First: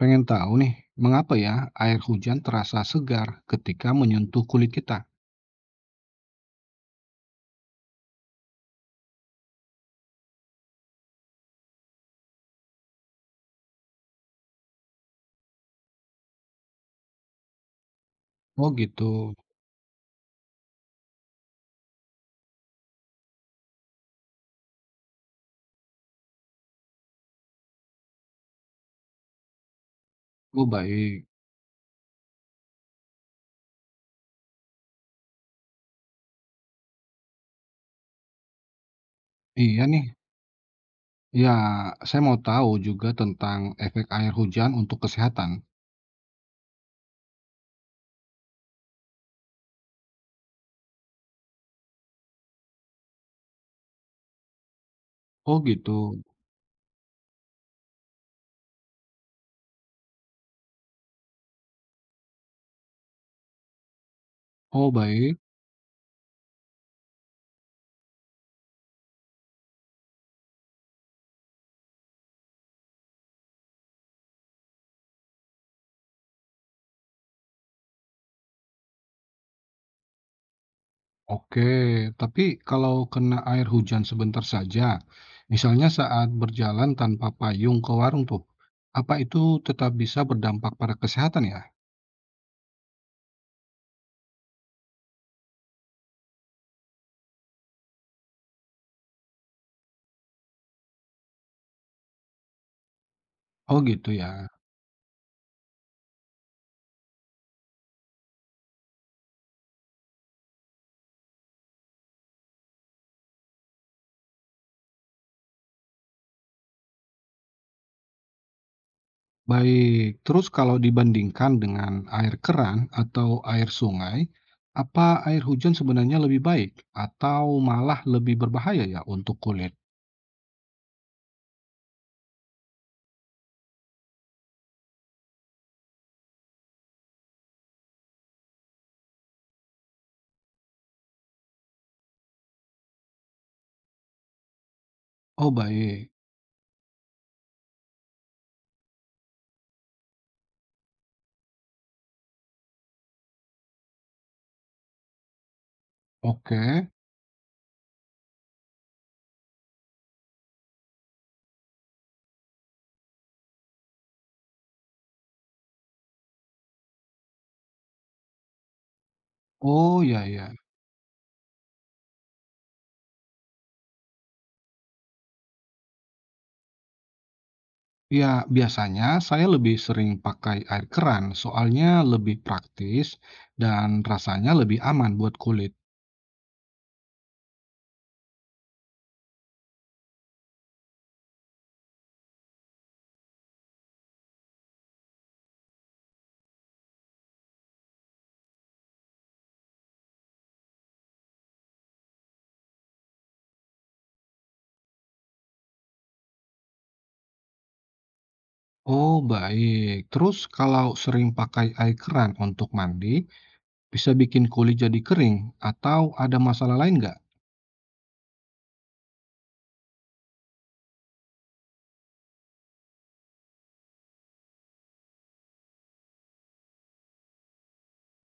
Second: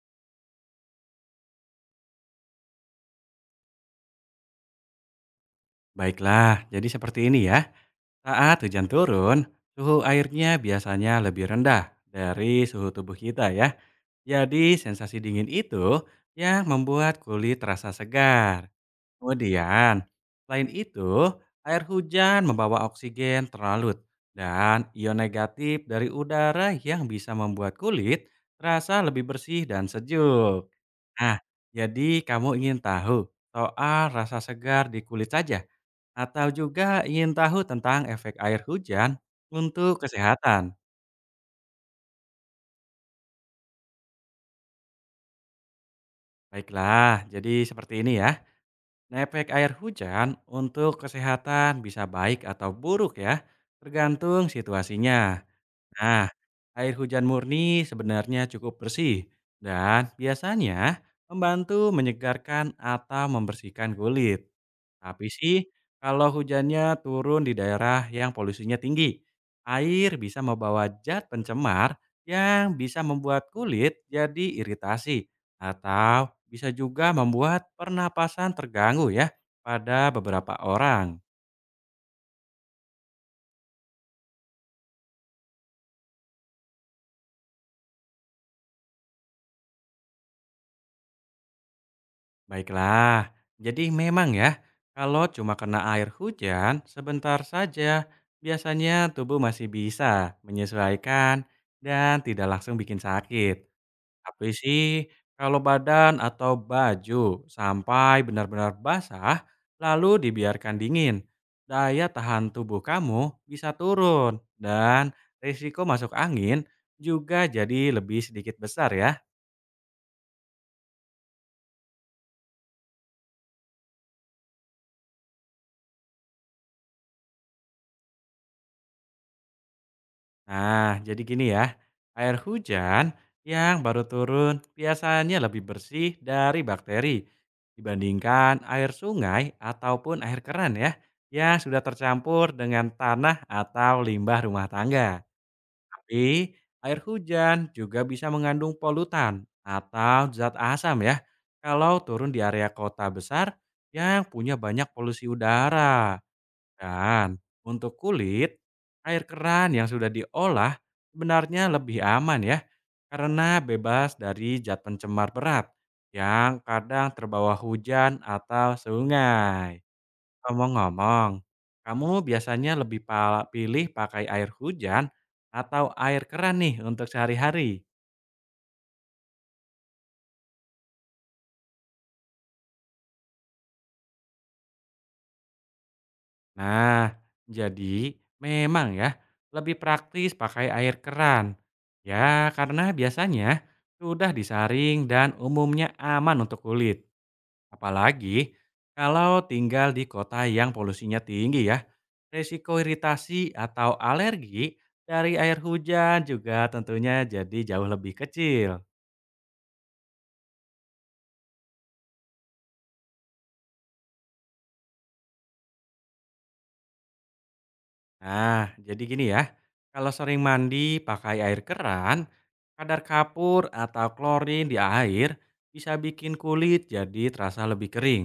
Pengen tahu nih, mengapa ya air hujan terasa segar ketika menyentuh kulit kita? Baiklah, jadi seperti ini ya. Saat hujan turun, suhu airnya biasanya lebih rendah dari suhu tubuh kita ya. Jadi sensasi dingin itu yang membuat kulit terasa segar. Oh gitu. Kemudian, selain itu, air hujan membawa oksigen terlalu dan ion negatif dari udara yang bisa membuat kulit terasa lebih bersih dan Oh sejuk. baik. Nah, jadi kamu ingin tahu soal rasa segar di kulit saja? Atau juga ingin tahu tentang efek air hujan Iya untuk nih. kesehatan? Ya, saya mau tahu juga tentang efek air hujan untuk kesehatan. Baiklah, jadi seperti ini ya. Nah, efek air hujan untuk kesehatan bisa baik atau buruk ya, tergantung situasinya. Oh gitu. Nah, air hujan murni sebenarnya cukup bersih dan biasanya membantu menyegarkan atau membersihkan kulit. Oh Tapi baik. sih, kalau hujannya turun di daerah yang polusinya tinggi, air bisa membawa zat pencemar yang bisa membuat kulit jadi iritasi atau bisa juga membuat pernapasan terganggu ya pada beberapa orang. Oke. Tapi kalau kena air hujan sebentar saja, misalnya saat berjalan tanpa payung ke warung tuh, apa itu tetap bisa berdampak pada kesehatan ya? Baiklah, jadi memang ya, kalau cuma kena air hujan sebentar saja, biasanya tubuh masih bisa menyesuaikan dan tidak langsung bikin sakit. Oh gitu ya. Tapi sih, kalau badan atau baju sampai benar-benar basah, lalu dibiarkan dingin, daya tahan tubuh kamu bisa turun dan risiko masuk angin juga jadi lebih sedikit besar ya. Baik, terus kalau dibandingkan dengan air keran atau air sungai, apa air hujan sebenarnya lebih baik atau malah lebih berbahaya ya untuk kulit? Nah, jadi gini ya, air hujan yang baru turun biasanya lebih bersih dari bakteri dibandingkan air sungai ataupun air keran ya, yang sudah tercampur dengan tanah atau limbah rumah tangga. Oh baik, Tapi, air hujan juga bisa mengandung polutan atau zat asam ya, kalau turun di area kota besar yang punya banyak polusi udara. oke. Dan untuk kulit, air keran yang sudah diolah sebenarnya lebih aman ya, karena bebas dari zat pencemar berat yang kadang terbawa hujan atau sungai. Oh ya ya. Ngomong-ngomong, kamu biasanya lebih pilih pakai air hujan atau air keran nih untuk sehari-hari? Ya, biasanya saya lebih sering pakai air keran, soalnya lebih praktis dan rasanya lebih aman buat kulit. Nah, jadi memang ya lebih praktis pakai air keran. Ya, karena biasanya sudah disaring dan umumnya aman untuk kulit. Apalagi kalau tinggal di kota yang polusinya tinggi ya. Risiko iritasi atau alergi dari air hujan juga tentunya jadi jauh lebih kecil. Oh baik, terus kalau sering pakai air keran untuk mandi, bisa bikin kulit jadi kering atau ada masalah lain nggak? Nah, jadi gini ya, kalau sering mandi pakai air keran, kadar kapur atau klorin di air bisa bikin kulit jadi terasa lebih kering.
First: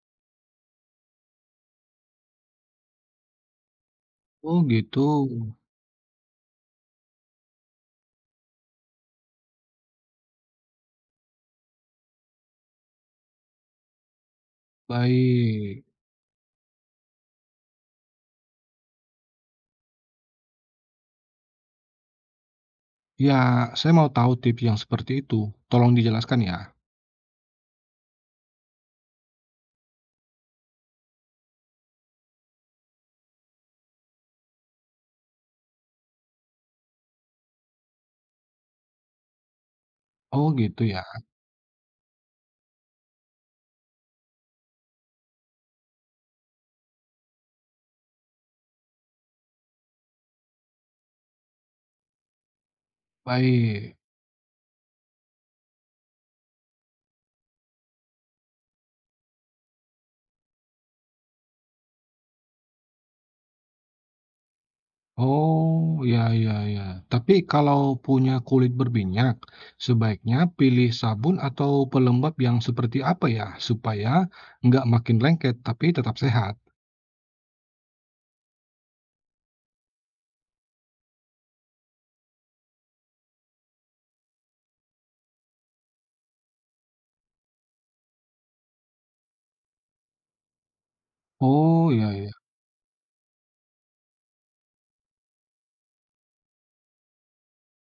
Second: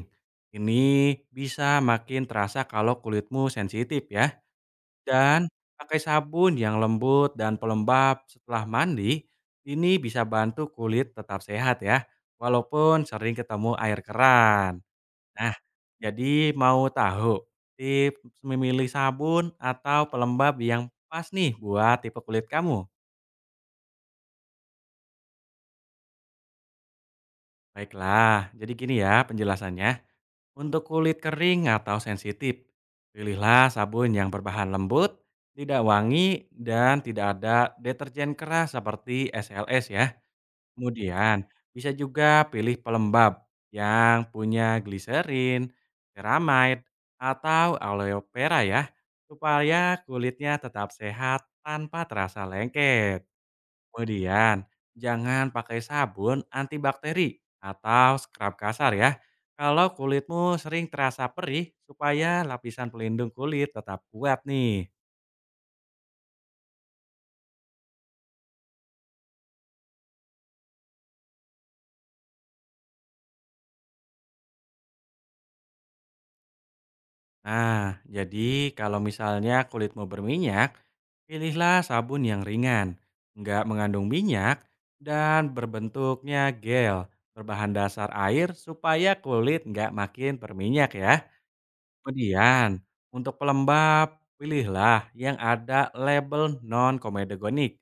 Ini bisa makin terasa kalau kulitmu sensitif ya. Oh gitu, Dan pakai sabun yang lembut dan pelembab setelah mandi, ini bisa bantu kulit tetap sehat ya, walaupun sering ketemu air keran. Nah, baik. jadi mau tahu tips memilih sabun atau pelembab yang pas nih buat tipe kulit kamu? Ya, saya mau tahu tips yang seperti itu, tolong dijelaskan ya. Baiklah, jadi gini ya penjelasannya. Untuk kulit kering atau sensitif, pilihlah sabun yang berbahan lembut, tidak wangi, dan tidak ada deterjen keras seperti SLS ya. Oh gitu ya, Kemudian bisa juga pilih pelembab yang punya gliserin, ceramide, atau aloe vera ya, supaya kulitnya tetap sehat tanpa terasa lengket. baik. Kemudian jangan pakai sabun antibakteri atau scrub kasar ya, kalau kulitmu sering terasa perih supaya lapisan pelindung kulit tetap kuat nih. Oh, ya ya ya. Tapi kalau punya kulit berminyak, sebaiknya pilih sabun atau pelembab yang seperti apa ya, supaya nggak makin lengket tapi tetap sehat. Nah, jadi kalau misalnya kulitmu berminyak, pilihlah sabun yang ringan, nggak mengandung minyak, dan berbentuknya gel berbahan dasar air supaya kulit nggak makin berminyak ya. Oh ya ya. Kemudian, untuk pelembab, pilihlah yang ada label non-komedogonik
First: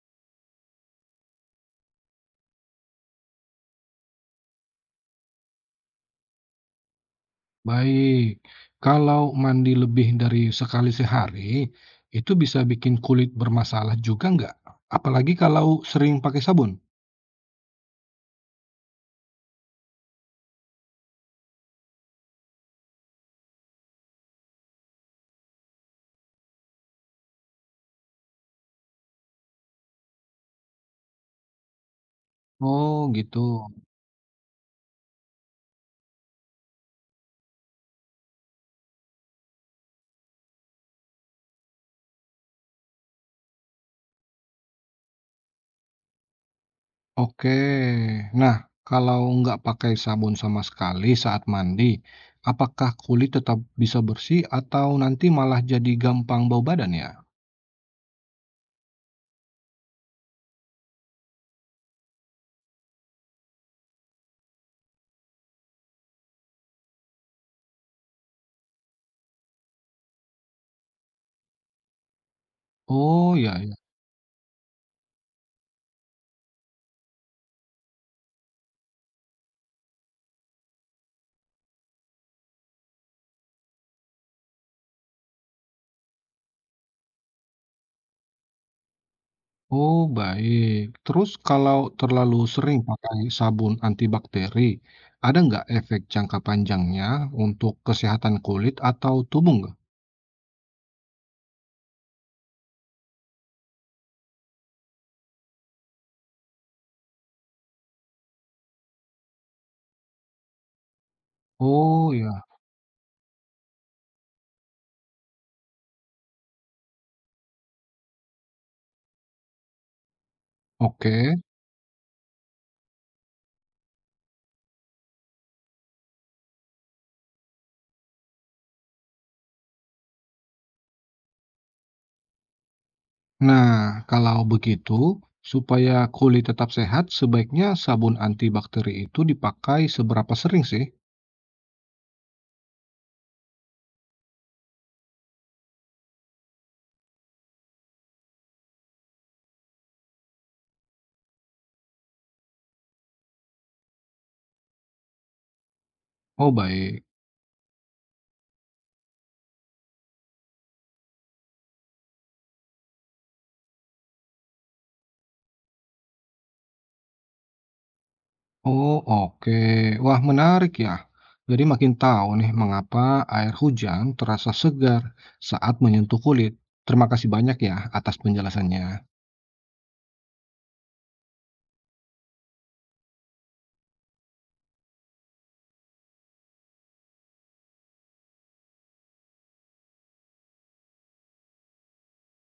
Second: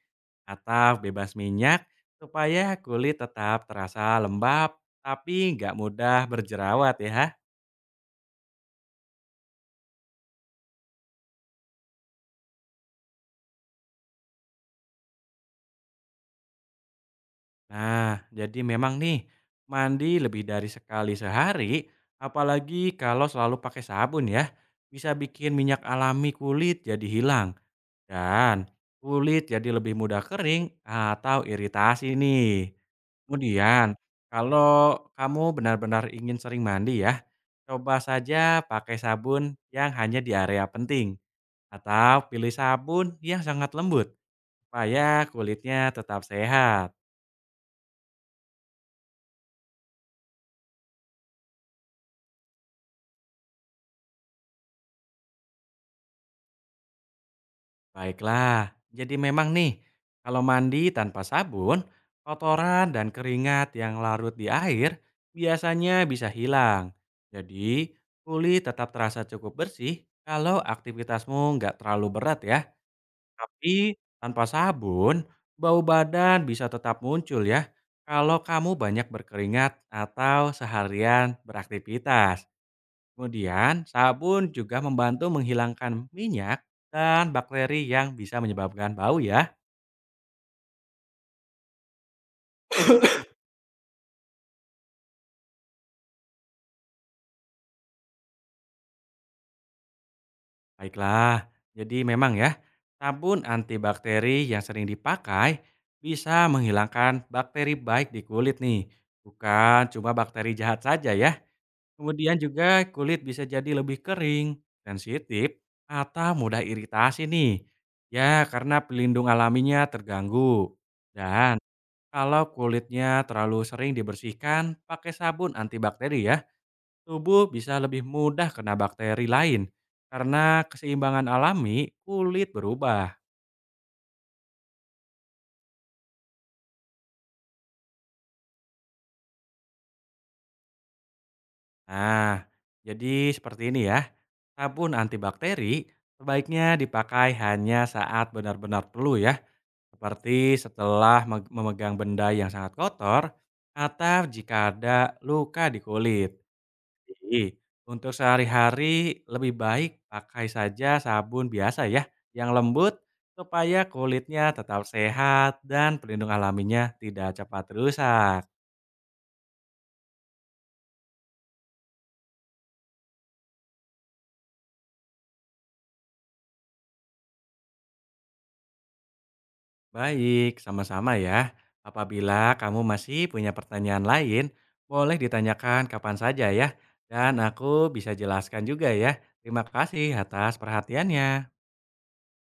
atau bebas minyak supaya kulit tetap terasa lembab tapi nggak mudah berjerawat ya. Baik, kalau mandi lebih dari sekali sehari, itu bisa bikin kulit bermasalah juga nggak? Apalagi kalau sering pakai sabun? Nah, jadi memang nih, mandi lebih dari sekali sehari, apalagi kalau selalu pakai sabun ya, bisa bikin minyak alami kulit jadi hilang, dan kulit jadi lebih mudah kering atau iritasi nih. Oh gitu. Kemudian, kalau kamu benar-benar ingin sering mandi ya, coba saja pakai sabun yang hanya di area penting, atau pilih sabun yang sangat lembut, supaya kulitnya tetap sehat. Oke, nah kalau nggak pakai sabun sama sekali saat mandi, apakah kulit tetap bisa bersih atau nanti malah jadi gampang bau badan ya? Baiklah, jadi memang nih, kalau mandi tanpa sabun, kotoran dan keringat yang larut di air biasanya bisa hilang. Jadi, kulit tetap terasa cukup bersih kalau aktivitasmu nggak terlalu berat ya. Oh ya. Tapi, tanpa sabun, bau badan bisa tetap muncul ya kalau kamu banyak berkeringat atau seharian beraktivitas. Kemudian, sabun juga membantu menghilangkan minyak dan bakteri yang bisa menyebabkan bau ya. Oh, baik. Terus kalau terlalu sering pakai sabun antibakteri, ada nggak efek jangka panjangnya untuk kesehatan kulit atau tubuh nggak? Baiklah, jadi memang ya, sabun antibakteri yang sering dipakai bisa menghilangkan bakteri baik di kulit nih. Bukan cuma bakteri jahat saja ya. Oh Kemudian ya, juga kulit bisa jadi lebih kering, sensitif, atau mudah iritasi nih. Ya, karena pelindung alaminya terganggu. oke. Dan kalau kulitnya terlalu sering dibersihkan pakai sabun antibakteri ya, tubuh bisa lebih mudah kena bakteri lain. Karena keseimbangan alami, kulit berubah. Nah, kalau begitu, supaya kulit tetap sehat, sebaiknya sabun antibakteri itu dipakai seberapa sering sih? Nah, jadi seperti ini ya. Sabun antibakteri sebaiknya dipakai hanya saat benar-benar perlu ya. Seperti setelah memegang benda yang sangat kotor atau jika ada luka di kulit. Oh, baik. Jadi, untuk sehari-hari lebih baik pakai saja sabun biasa ya, yang lembut supaya kulitnya tetap sehat dan pelindung alaminya tidak cepat rusak. Oh, oke. Wah, menarik ya. Jadi makin tahu nih mengapa air hujan terasa segar saat menyentuh kulit. Terima kasih banyak ya atas penjelasannya. Baik, sama-sama ya. Apabila kamu masih punya pertanyaan lain, boleh ditanyakan kapan saja ya. Dan aku bisa jelaskan juga ya. Terima kasih atas perhatiannya.